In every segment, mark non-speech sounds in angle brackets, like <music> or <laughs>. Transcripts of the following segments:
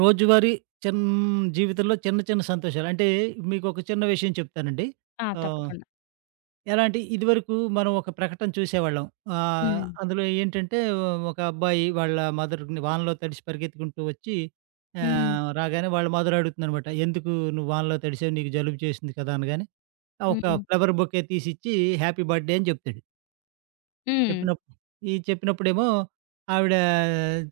రోజువారీ చిన్ జీవితంలో చిన్న, చిన్న సంతోషాలు. అంటే మీకొక చిన్న విషయం చెప్తానండి. ఆ! ఆహ్, తప్పకుండా. ఎలా అంటే ఇదివరకు మనం ఒక ప్రకటన చూసేవాళ్ళం. హ్మ్. అందులో ఏంటంటే ఒక అబ్బాయి వాళ్ళ మదర్‌ని వానలో తడిసి పరిగెత్తుకుంటూ వచ్చి హ్మ్. రాగానే వాళ్ళ మదర్ అడుగుతుందనమాట. "ఎందుకు నువ్వు వానలో తడిసావు? నీకు జలుబు చేసింది కదా!" అనగానే, ఆ ఒక హ్మ్. ఫ్లవర్ బొకే తీసిచ్చి హ్యాపీ బర్త్‌డే అని చెప్తాడు. హ్మ్. చెప్పినప్పుడు ఈ చెప్పినప్పుడేమో ఆవిడ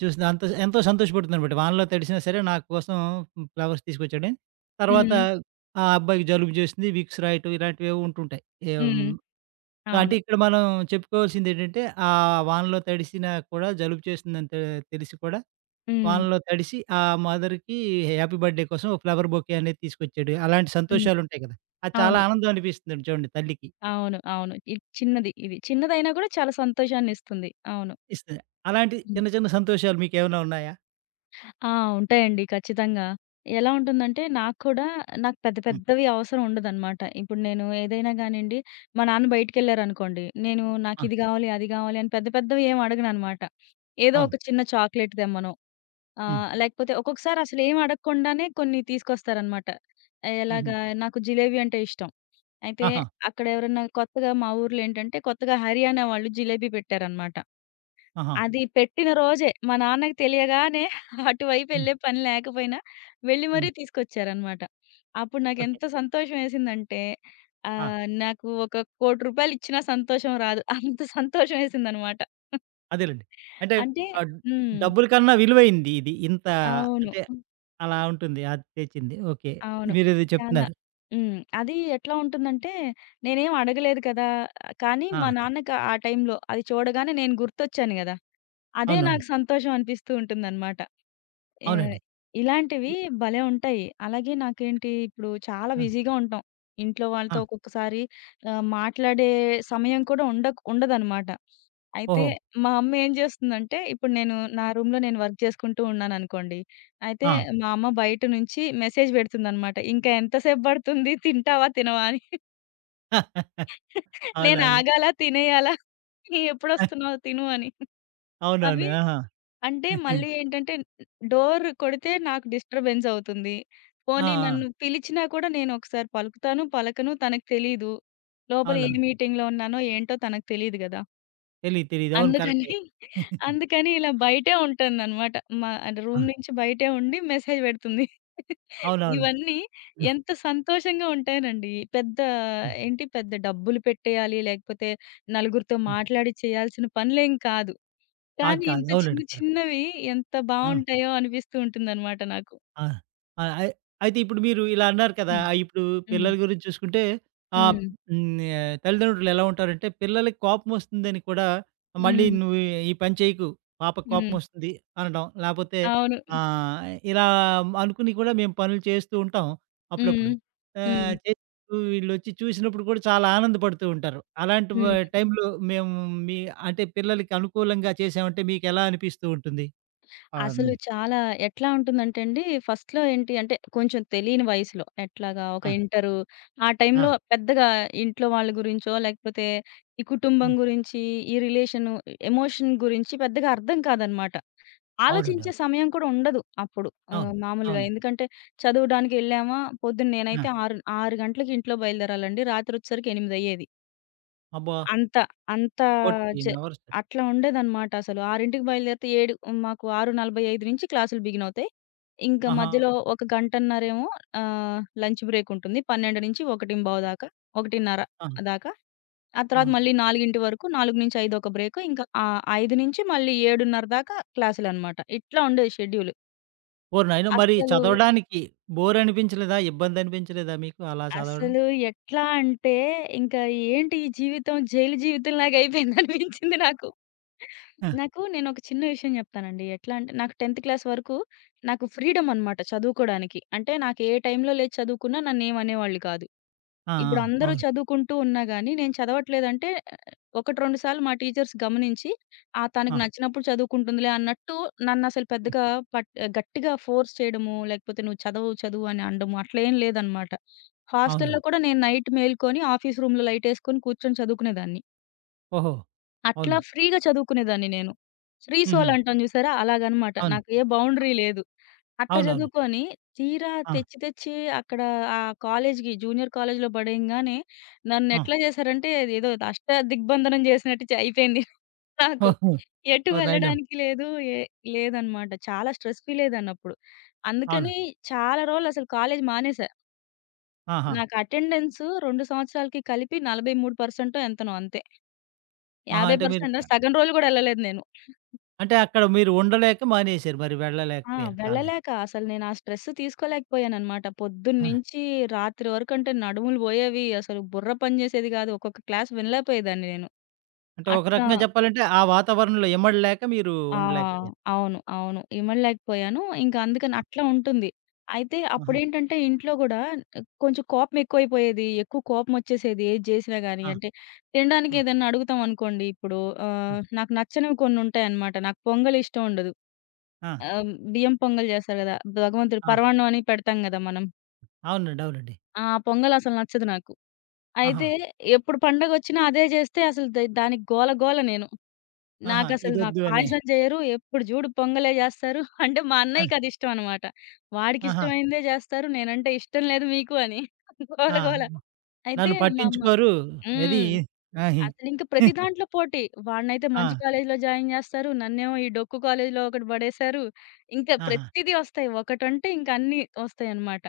చూసిన అంత ఎంతో సంతోషపడుతుందనమాట. వానలో తడిసినా సరే నా కోసం ఫ్లవర్స్ తీసుకొచ్చాడని. తర్వాత హ్మ్. ఆ అబ్బాయికి జలుబు చేసింది, విక్స్ రాయటం ఇలాంటివేవో ఉంటుంటాయి. హ్మ్. హ్మ్. అంటే అవును. ఇక్కడ మనం చెప్పుకోవాల్సిందేంటంటే ఆ వానలో తడిసినా కూడా జలుబు చేసిందని తెలిసి కూడా హ్మ్. వానలో తడిసి ఆ మదర్‌కి హ్యాపీ బర్త్‌డే కోసం ఒక ఫ్లవర్ బొకే అనేది తీసుకొచ్చాడు. అలాంటి హ్మ్. సంతోషాలుంటాయి కదా! అది చాలా అవును. ఆనందం అనిపిస్తుందండి చూడండి తల్లికి. అవును. అవును. ఇది చిన్నది ఇది. చిన్నదైనా కూడా చాలా సంతోషాన్నిస్తుంది. అవును. ఇస్తుంది. అలాంటి హ్మ్. చిన్న చిన్న సంతోషాలు మీకేమైనా ఉన్నాయా? ఆ! ఉంటాయండి ఖచ్చితంగా. ఎలా ఉంటుందంటే నాకు కూడా నాకు పెద్ద హ్మ్. పెద్దవి అవసరం ఉండదనమాట. ఇప్పుడు నేను ఏదైనా గానియండి, మా నాన్న బయటికెళ్లారనుకోండి, నేను ఆ! నాకిది గావాలి, అది గావాలి అని పెద్ద పెద్దవి ఏమి అడగననమాట. ఏదో అవును. ఒక చిన్న చాక్లెట్ తెమ్మనో, ఆ! హ్మ్. లేకపోతే ఒక్కొక్కసారి అసలేం అడగకుండానే కొన్ని తీసుకొస్తారనమాట. హుహు. ఎలాగా నాకు జిలేబీ అంటే ఇష్టం. అయితే ఆహా! అక్కడ ఎవరన్నా కొత్తగా మా ఊర్లో ఏంటంటే కొత్తగా హర్యానా వాళ్ళు జిలేబీ పెట్టారనమాట. ఆహా! అది పెట్టిన రోజే మా నాన్నకి తెలియగానే <laughs> అటువైపు హ్మ్. ఎళ్ళే పని లేకపోయినా వెళ్లి మరీ హ్మ్. తీసుకొచ్చారనమాట. అప్పుడు ఓకే. నాకెంత సంతోషమేసిందంటే ఆ! నాకు ఒక రూ. 1,00,00,000 ఇచ్చినా సంతోషం రాదు. అంత సంతోషమేసిందనమాట. అదేలెండి. అంటే అంటే ఆహ్, హ్మ్. డబ్బుల కన్నా విలువైంది ఇది. ఇంత అవును. అంటే అలా ఉంటుంది. అది తెచ్చింది. ఓకే. అవును. మీరేదో చాలా చెప్తున్నారు. హ్మ్. అది ఎట్లా ఉంటుందంటే, నేనేం అడగలేదు కదా! కానీ ఆ! మా నాన్నకి ఆ టైంలో అది చూడగానే నేను గుర్తొచ్చాను గదా! అదే అవునవును. నాకు సంతోషం అనిపిస్తూ ఉంటుందనమాట. ఆహ్, అవునండి. ఇలాంటివి భలే ఉంటాయి. అలాగే నాకేంటి ఇప్పుడు చాలా ఆ! బిజీగా ఉంటాం. ఇంట్లో ఆ! వాళ్ళతో ఒక్కొక్కసారి మాట్లాడే సమయం కూడా ఉండదనమాట. అయితే ఓహో! మా అమ్మ ఏం చేస్తుందంటే, ఇప్పుడు నేను నా రూమ్‌లో నేను వర్క్ చేసుకుంటూ ఉన్నాననుకోండి. అయితే ఆ! మా అమ్మ బయట నుంచి మెసేజ్ పెడుతుందనమాట. "ఇంకా ఎంతసేపు పడుతుంది? తింటావా? తినవా?" అని. <laughs> <laughs> నేను అవునవును. ఆగాలా? తినేయాలా? "ఎప్పుడొస్తున్నావు? తిను" అని. అవునవును. అవి ఆహా! అంటే మళ్ళీ ఏంటంటే డోర్ కొడితే నాకు డిస్టర్బెన్స్ అవుతుంది. ఆ! పోనీ ఆ! నన్ను పిలిచినా కూడా నేను ఒకసారి పలుకుతాను, పలకను తనకు తెలీదు. లోపల ఏ అవునవును. మీటింగ్‌లో ఉన్నానో ఏంటో తనకు తెలీదు గదా! తెలీదు. తెలీదు. అవును. అందుకని కరెక్టే. <laughs> అందుకని ఇలా బయటే ఉంటుందనమాట. మా అంటే ఆ! రూమ్ నుంచి బయటే ఉండి మెసేజ్ పెడుతుంది. అవునవును. ఇవన్నీ ఎంత సంతోషంగా ఉంటాయనండి. పెద్ద హ్మ్. ఏంటి పెద్ద డబ్బులు పెట్టేయాలి, లేకపోతే నలుగురితో హ్మ్. మాట్లాడి చేయాల్సిన పనులేం కాదు. కాదు. కానీ కాదు. ఇంత చిన్న అవునండి. కరెక్ట్. చిన్నవి ఎంత ఆ! బావుంటాయో అనిపిస్తూ ఉంటుందనమాట నాకు. ఆ! ఆ! అయితే ఇప్పుడు మీరు ఇలా అన్నారు కదా! హ్మ్. ఇప్పుడు హ్మ్. పిల్లల గురించి చూసుకుంటే ఆహ్, హ్మ్. హ్మ్. తల్లిదండ్రులు ఎలా ఉంటారంటే పిల్లలకి కోపమొస్తుందని కూడా మళ్ళీ హ్మ్. నువ్వు ఈ పని చేయకు, పాపకు హ్మ్. కోపమొస్తుంది అనడం. లేపోతే అవును. ఆహ్, ఇలా అనుకుని కూడా మేము పనులు చేస్తూ ఉంటాం హ్మ్. అప్పుడప్పుడు. హ్మ్. చేసినప్పుడు వీళ్ళొచ్చి చూసినప్పుడు కూడా చాలా ఆనందపడుతూ ఉంటారు. అలాంటి వ హ్మ్. టైంలో మేము మీ అంటే పిల్లలకి అనుకూలంగా చేసామంటే మీకెలా అనిపిస్తూ ఉంటుంది? హ్మ్. అసలు చాలా ఎట్లా ఉంటుందంటే అండి, ఫస్ట్‌లో ఏంటి అంటే కొంచెం తెలియని వయసులో ఎట్లాగా ఒక ఆ! ఆ ఆ! టైంలో పెద్దగా ఇంట్లో వాళ్ళ గురించో, లేకపోతే ఈ కుటుంబం హ్మ్. గురించి, ఈ రిలేషను, ఎమోషన్ గురించి పెద్దగా అర్థం కాదనమాట. అవునండి. ఆలోచించే అవును. సమయం కూడా ఉండదు అప్పుడు. అవును. మామూలుగా అవును. ఎందుకంటే చదవడానికెళ్ళామా పొద్దున్న ఆ! నేనైతే 6 గంటలకి ఇంట్లో బయలుదేరాలండి. రాత్రొచ్చేసరికి 8 అయ్యేది. అబ్బా! అంత, అంత జ 14 అవర్స్. అట్లా ఉండేదనమాట అసలు. 6కి బయలుదేరితే 7 మాకు 6:45 నుంచి క్లాసులు బిగినవుతాయి. ఇంకా ఆహా! మధ్యలో ఒక గంటన్నరేమో లంచ్ బ్రేక్ ఉంటుంది. 1:30 ఆ! దాకా. ఆ ఆ! తర్వాత మళ్ళీ 4 వరకు, 4-5 ఒక బ్రేక్. ఇంకా 5 నుంచి మళ్ళీ 7:30 దాకా క్లాసులనమాట. ఇట్లా ఉండేది షెడ్యూల్. ఓరి నాయనో! మరి అస్సలు, చదవడానికి బోర్ అనిపించలేదా? ఇబ్బంది అనిపించలేదా మీకు అలా చదవడం? అసలు ఎట్లా అంటే ఇంక ఏంటి ఈ జీవితం జైలు జీవితం లాగా అయిపోయిందనిపించింది నాకు. ఆ! నాకు నేనొక చిన్న విషయం చెప్తానండి. ఎట్లా అంటే నాకు 10థ్ క్లాస్ వరకు నాకు ఫ్రీడమ్ అన్నమాట చదువుకోడానికి. అంటే నాకు ఏ టైంలో లేచి చదువుకున్నా నన్నేమనేవాళ్ళు కాదు. ఆ! ఆ! ఇప్పుడు అందరూ అవును. చదువుకుంటూ ఉన్నా గాని నేను చదవట్లేదంటే ఒకటి, 2 సార్లు మా టీచర్స్ గమనించి, ఆ! ఆ! తనకు నచ్చినప్పుడు చదువుకుంటుందిలే అన్నట్టు నన్నసలు హ్మ్. పెద్దగా పట్ గట్టిగా ఫోర్స్ చేయడము, లేకపోతే నువ్వు చదవవు, చదువు అని అనడము అట్లేం లేదనమాట. హాస్టల్‌లో అవునవును. కూడా నేను నైట్ మేలుకొని ఆఫీస్ రూమ్‌లో లైటేసుకొని కూర్చొని చదువుకునేదాన్ని. ఓహో! అట్లా అవును. ఫ్రీగా చదువుకునేదాన్ని నేను. ఫ్రీ హుహు. సోల్ అంటాం చూసారా? అలాగనమాట. అవును. నాకు ఏ బౌండరీ లేదు. అట్లా అవునవును. చదువుకొని తీరా ఆ! తెచ్చి తెచ్చి అక్కడ ఆ కాలేజ్‌కి జూనియర్ కాలేజ్‌లో పడేయంగానే ఆ! నన్నెట్లా చేశారంటే ఏదో అష్ట దిగ్బంధనం చేసినట్టు అయిపోయింది. నాకు. ఓహో! ఎటు ఓరి నాయనో! వెళ్ళడానికి లేదు. ఏ లేదనమాట. చాలా స్ట్రెస్ ఫీల్ అయ్యేదాన్ని అప్పుడు. అవును. అందుకని చాలా రోజులు అసలు కాలేజ్ మానేసా. ఆహా! నాకు అటెండెన్స్ 2 సంవత్సరాలకి కలిపి 43% ఎంతనో అంతే. ఆహా! అంటే మీరు 50% సగం రోజులు గూడా ఎళ్ళలేదు నేను. అంటే అక్కడ మీరు ఉండలేక మానేసారు. మరి ఆ! వెళ్ళలేకపోయారు కాలే వెళ్ళలేక అసలు నేను ఆ స్ట్రెస్ తీసుకోలేకపోయాననమాట. ఆ! పొద్దున్నుంచి రాత్రి వరకంటే నడుములు బోయేవి. అసలు బుర్ర పని జేసేది గాదు. ఒక్కొక్క క్లాస్ వినలేకపోయేదాన్ని నేను. అంటే ఒక అట్లా రకంగా చెప్పాలంటే ఆ వాతావరణంలో ఇమడలేక మీరు ఆ! ఉండలేకపోయారు. అవును. అవును. ఇమడలేకపోయాను. ఇంక అందుకని ఆ! అట్లా ఉంటుంది. అయితే ఆహా! అప్పుడేంటంటే ఇంట్లో గూడా కొంచెం కోపం ఎక్కువైపోయేది. ఎక్కువ కోపమొచ్చేసేది ఏది జేసినా గాని. ఆ! అంటే తినడానికి ఆ! ఏదన్నా అడుగుతాం అనుకోండి ఇప్పుడు ఆ! నాకు నచ్చనివి కొన్నుంటాయన్నమాట. నాకు పొంగల్ ఇష్టం ఉండదు. ఆ! బియ్యం పొంగల్ జేస్తారు గదా! భగవంతుడు ఆ! పరమాన్నం అని పెడతాం గదా మనం. అవునండి. అవునండి. ఆ పొంగల్ అసలు నచ్చదు నాకు. ఆహా! అయితే ఎప్పుడు పండగొచ్చినా అదే జేస్తే అసలు దానికి గోల గోల నేను. ఆహా! నాకు ఇదొద్దు అని. పాయసం జెయ్యరు. ఎప్పుడు జూడు పొంగలే జేస్తారు. <laughs> అంటే మా ఆ! అన్నయ్యకదిష్టం అనమాట. ఆహా! వాడికిష్టమైందే జేస్తారు. నేనంటే ఇష్టం లేదు మీకు అని. <laughs> గోల ఆ! గోల. అయితే నన్ను మా అమ్మ పట్టించుకోరు. ఏది హ్మ్. ఆహి అసలింక ప్రతి దాంట్లో పోటీ. వాడినైతే ఆ! మంచి కాలేజీలో జాయిన్ జేస్తారు. నన్నేమో ఈ డొక్కు కాలేజీలో ఒకటి బడేశారు. ఇంకా ఆహా! ప్రతిదీ ఒస్తాయి. ఒకటంటే ఇంక అన్నీ ఒస్తాయనమాట.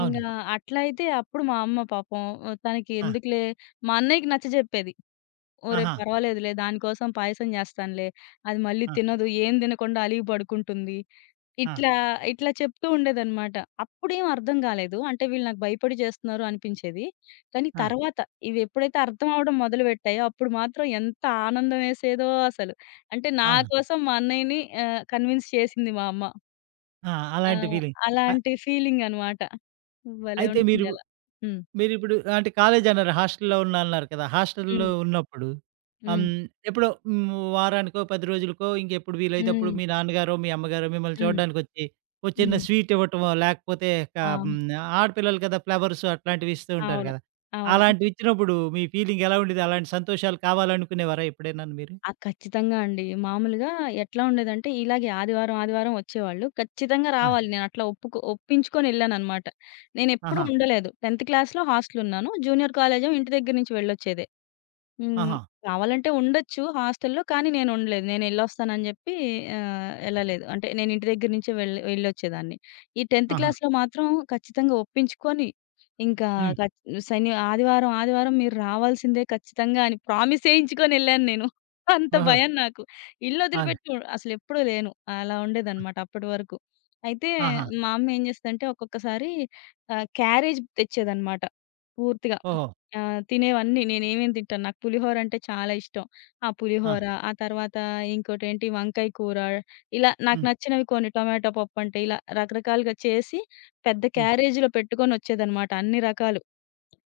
అవును. ఇంగా అట్లా అయితే అప్పుడు మా అమ్మ పాపం తనకి ఆ! ఎందుకులే మా అన్నయ్యకి నచ్చజెప్పేది. ఓరే! ఆహా! పర్వాలేదులే దానికోసం పాయసం జేస్తానులే. అది మళ్ళీ ఆ! తినదు. ఏం తినకుండా అలిగి పడుకుంటుంది. ఆ! ఇట్లా, ఇట్లా చెప్తూ ఉండేదనమాట. అప్పుడేం అర్థం గాలేదు. అంటే వీళ్ళు నాకు భయపడి చేస్తున్నారు అనిపించేది. కానీ ఆ! తర్వాత ఇవెప్పుడైతే అర్థం అవ్వడం మొదలుపెట్టాయో అప్పుడు మాత్రం ఎంత ఆనందం వేసేదో అసలు. అంటే నా అవును. కోసం మా అన్నయ్యని కన్విన్స్ చేసింది మా అమ్మ. ఆ! ఆ! అలాంటి ఫీలింగ్. అ అలాంటి ఫీలింగ్ అనమాట. భలే అయితే మీరు ఉంటుంది అలా. హ్మ్. మీరిప్పుడు అంటే కాలేజీ అన్నారు. హాస్టల్‌లో ఉన్నా అన్నారు కదా! హాస్టల్‌లో హ్మ్. ఉన్నప్పుడు ఆహ్, హ్మ్. ఎప్పుడో హ్మ్. వారానికో, 10 రోజులకో ఇంకెప్పుడు వీలైతే అప్పుడు హ్మ్. మీ నాన్నగారో, మీ అమ్మగారో మిమ్మల్ని హ్మ్. చూడడానికొచ్చి ఓ చిన్న హ్మ్. స్వీట్ ఇవ్వటమో, లేకపోతే క ఆ! హ్మ్. ఆడపిల్లలు కదా! ఫ్లవర్స్ అట్లాంటివి ఇస్తూ ఉంటారు అవును. కదా! అవును. అలాంటివి ఇచ్చినప్పుడు మీ ఫీలింగ్ ఎలా ఉండేది? అలాంటి సంతోషాలు కావాలనుకునేవారా ఎప్పుడైనాను మీరు? ఆ! ఖచ్చితంగా అండి. మామూలుగా ఎట్లా ఉండేదంటే ఇలాగే ఆదివారం, ఆదివారం వచ్చేవాళ్ళు. ఖచ్చితంగా ఆ! రావాలి. నేను అట్లా ఒప్పించుకొని ఎళ్ళాననమాట. నేనెప్పుడు ఆహా! ఉండలేదు. 10థ్ క్లాస్‌లో హాస్టలున్నాను. జూనియర్ కాలేజేమో ఇంటి దగ్గర నుంచి వెళ్ళొచ్చేదే. హ్మ్. ఆహా! కావాలంటే ఉండొచ్చు హాస్టల్‌లో. కానీ నేనుండలేదు. నేనెళ్ళొస్తానని జెప్పి ఎళ్ళలేదు. అంటే నేను ఇంటి దగ్గర నుంచే వెళ్ళొచ్చేదాన్ని. ఈ 10థ్ ఆహా! క్లాస్‌లో మాత్రం ఖచ్చితంగా ఒప్పించుకొని ఇంకా హ్మ్. ఖచ్ శని ఆదివారం, ఆదివారం మీరు రావాల్సిందే ఖచ్చితంగా అని ప్రామిస్ ఏయించుకొనెళ్ళాను నేను. అంత ఓహో! భయం నాకు. అవును. ఇల్లొదిలిపెట్టి అసలెప్పుడూ లేను. అలా ఉండేదనమాట అప్పటి వరకు. అయితే ఆహా! మా అమ్మ ఏం జేస్తదంటే ఒక్కొక్కసారి క్యారేజ్ తెచ్చేదనమాట పూర్తిగా. ఓహో! ఆ! తినేవన్నీ నేనేమేమి తింటాను. నాకు పులిహోర అంటే చాలా ఇష్టం. ఆ ఆ! పులిహోర, ఆ తర్వాత ఇంకోటేంటి వంకాయ కూర, ఇలా నాకు హ్మ్. నచ్చినవి కొన్ని టొమాటో పప్పు అంటే ఇలా రకరకాలుగా చేసి పెద్ద హ్మ్. క్యారేజ్‌లో పెట్టుకొనొచ్చేదన్నమాట అన్ని రకాలు.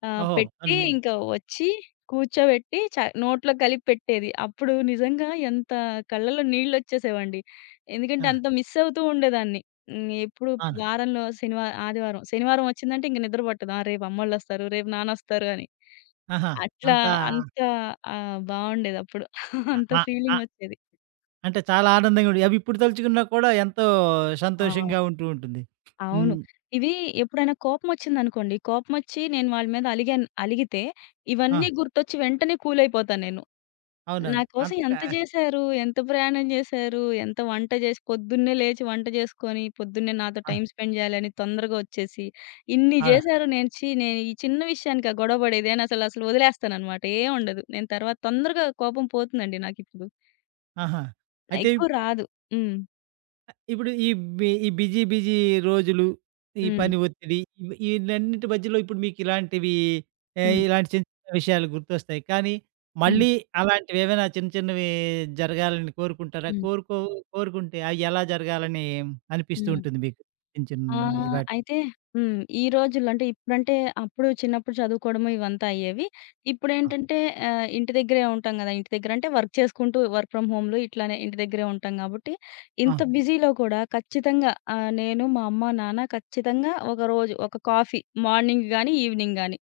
ఓహో! పెట్టి అన్నీ. ఇంకా వచ్చి కూర్చోబెట్టి నోట్లో కలిపి పెట్టేది. అప్పుడు నిజంగా ఎంత కళ్ళలో నీళ్లొచ్చేసేవండి. ఎందుకంటే ఆ! అంత మిస్ అవుతూ ఉండేదాన్ని. హ్మ్. ఎప్పుడు అవును. వారంలో శనివారం ఆదివారం, శనివారం వచ్చిందంటే ఇంక నిద్ర పట్టదు. ఆ! రేపు అమ్మోళ్ళొస్తారు, రేపు నాన్నొస్తారు అని. ఆహా! అట్లా అంతా అంత బావుండేదప్పుడు. అ! అంత అ! అ! ఫీలింగొచ్చేది. అంటే చాలా ఆనందంగా ఉండి అవి ఇప్పుడు తలుచుకున్నా కూడా ఎంతో ఆ! సంతోషంగా ఉంటూ ఉంటుంది. అవును. హ్మ్. ఇవి ఎప్పుడైనా కోపమొచ్చిందనుకోండి, కోపమొచ్చి నేను వాళ్ళ మీద అలిగాను అలిగితే, ఆ! ఇవన్నీ గుర్తొచ్చి వెంటనే కూలయిపోతా నేను. నా అవునవును. కోసం అంతక ఎంత జేశారు? ఎంత ప్రయాణం జేశారు? ఎంత వంట జేసి పొద్దున్నే లేచి వంట జేసుకొని, పొద్దున్నే నాతో ఆ! టైమ్ స్పెండ్ జేయాలని తొందరగా ఒచ్చేసి, ఇన్ని అవును. జేశారు నేను ఛీ! నేను ఈ చిన్న విషయానికా గొడవ బడేది అని అసలసలు వదిలేస్తాననమాట. ఏం ఉండదు. నేను తర్వాత తొందరగా కోపం పోతుందండి నాకిప్పుడు. ఆహా! అయితే ఎక్కువ ఇప్ రాదు. హ్మ్. ఇప్పుడు ఈ బి ఈ బిజీ బిజీ రోజులు, ఈ హ్మ్. పని ఒత్తిడి ఇవి ఈలన్నిటి మధ్యలో ఇప్పుడు మీకిలాంటివి హ్మ్. ఇలాంటి చిన్న చిన్న విషయాలు గుర్తొస్తాయి. కానీ హ్మ్. మళ్ళీ అలాంటివేవైనా చిన్న చిన్నవి జరగాలని కోరుకుంటారా? హ్మ్. కోరుకుంటే అవి ఎలా జరగాలని అనిపిస్తూ హ్మ్. ఉంటుంది మీకు? చిన్న ఆ! చిన్న ఇలాంటి అయితే హ్మ్. ఈ రోజుల్లో అంటే ఇప్పుడంటే అప్పుడు చిన్నప్పుడు చదువుకోవడము ఇవంతా అయ్యేవి. ఆ! ఇప్పుడేంటంటే ఇంటి దగ్గరే ఉంటాం గదా! ఇంటి దగ్గర అంటే వర్క్ చేసుకుంటూ వర్క్ ఫ్రమ్ హోమ్‌లు ఇట్లానే ఇంటి దగ్గరే ఉంటాం గాబట్టి, ఆ! ఇంత బిజీలో కూడా ఖచ్చితంగా నేను, మా అమ్మ, నాన్న ఖచ్చితంగా ఒకరోజు ఒక కాఫీ మార్నింగ్ గానీ, ఈవినింగ్ గానీ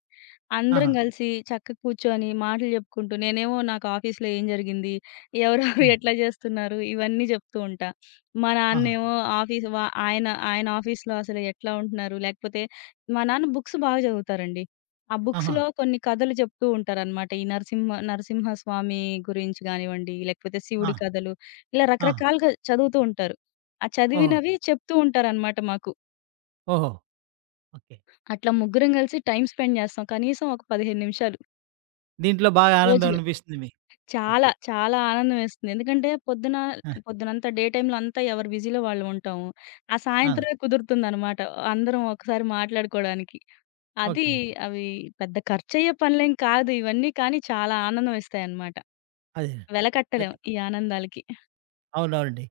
అందరం ఆహా! గలిసి చక్కగా కూర్చొని మాటలు జెప్పుకుంటూ నేనేమో నాకు ఆఫీస్‌లో ఏం జరిగింది? ఎవరెవరు <laughs> హ్మ్. ఎట్లా జేస్తున్నారు? ఇవన్నీ జెప్తూ ఉంటా. మా ఆహా! నాన్నేమో ఆఫీస్ వ ఆయన ఆయన ఆఫీస్‌లో అసలు ఎట్లా ఉంటున్నారు? లేకపోతే మా నాన్న బుక్స్ బాగా చదువుతారండి. ఆ ఆహా! బుక్స్‌లో కొన్ని కథలు చెప్తూ ఉంటారనమాట. ఈ నరసింహస్వామి గురించి గానివ్వండి, లేకపోతే ఆ! శివుడి కథలు ఇలా ఆ! రకరకాలుగా చదువుతూ ఉంటారు. ఆ ఓహో! చదివినవి చెప్తూ ఉంటారనమాట మాకు. ఓహో! ఓకే. అట్లా ముగ్గురం కలిసి టైమ్ స్పెండ్ చేస్తాం. కనీసం ఒక 15 నిమిషాలు దీంట్లో బాగా ఆనందం రోజులో. అనిపిస్తుంది మీకు. చాలా, చాలా ఆనందం వేస్తుంది. ఎందుకంటే పొద్దున, ఆ! పొద్దునంతా డే టైమ్‌లో అంతా ఎవరి బిజీలో వాళ్ళు ఉంటాము. ఆ ఆ! సాయంత్రమే కుదురుతుందనమాట. అందరం ఒకసారి మాట్లాడుకోవడానికి. అది ఓకే. అవి పెద్ద ఖర్చయ్యే పనులేం కాదు ఇవన్నీ, కానీ చాలా ఆనందం ఇస్తాయన్నమాట. అదే. వెలకట్టలేం అయితే ఈ ఆనందాలకి. అవునవునండి.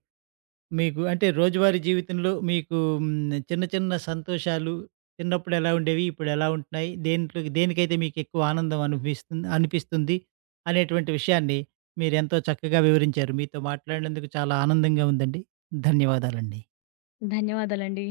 మీకు అంటే రోజువారీ జీవితంలో మీకు హ్మ్, చిన్న చిన్న సంతోషాలు చిన్నప్పుడు ఎలా ఉండేవి? ఇప్పుడు ఎలా ఉంటున్నాయి? దేంట్లో దేనికైతే మీకెక్కువ ఆనందం అనిపిస్తుంది అనిపిస్తుంది అనేటువంటి విషయాన్ని మీరెంతో చక్కగా వివరించారు. మీతో మాట్లాడినందుకు చాలా ఆనందంగా ఉందండి. ధన్యవాదాలండి. ధన్యవాదాలండి.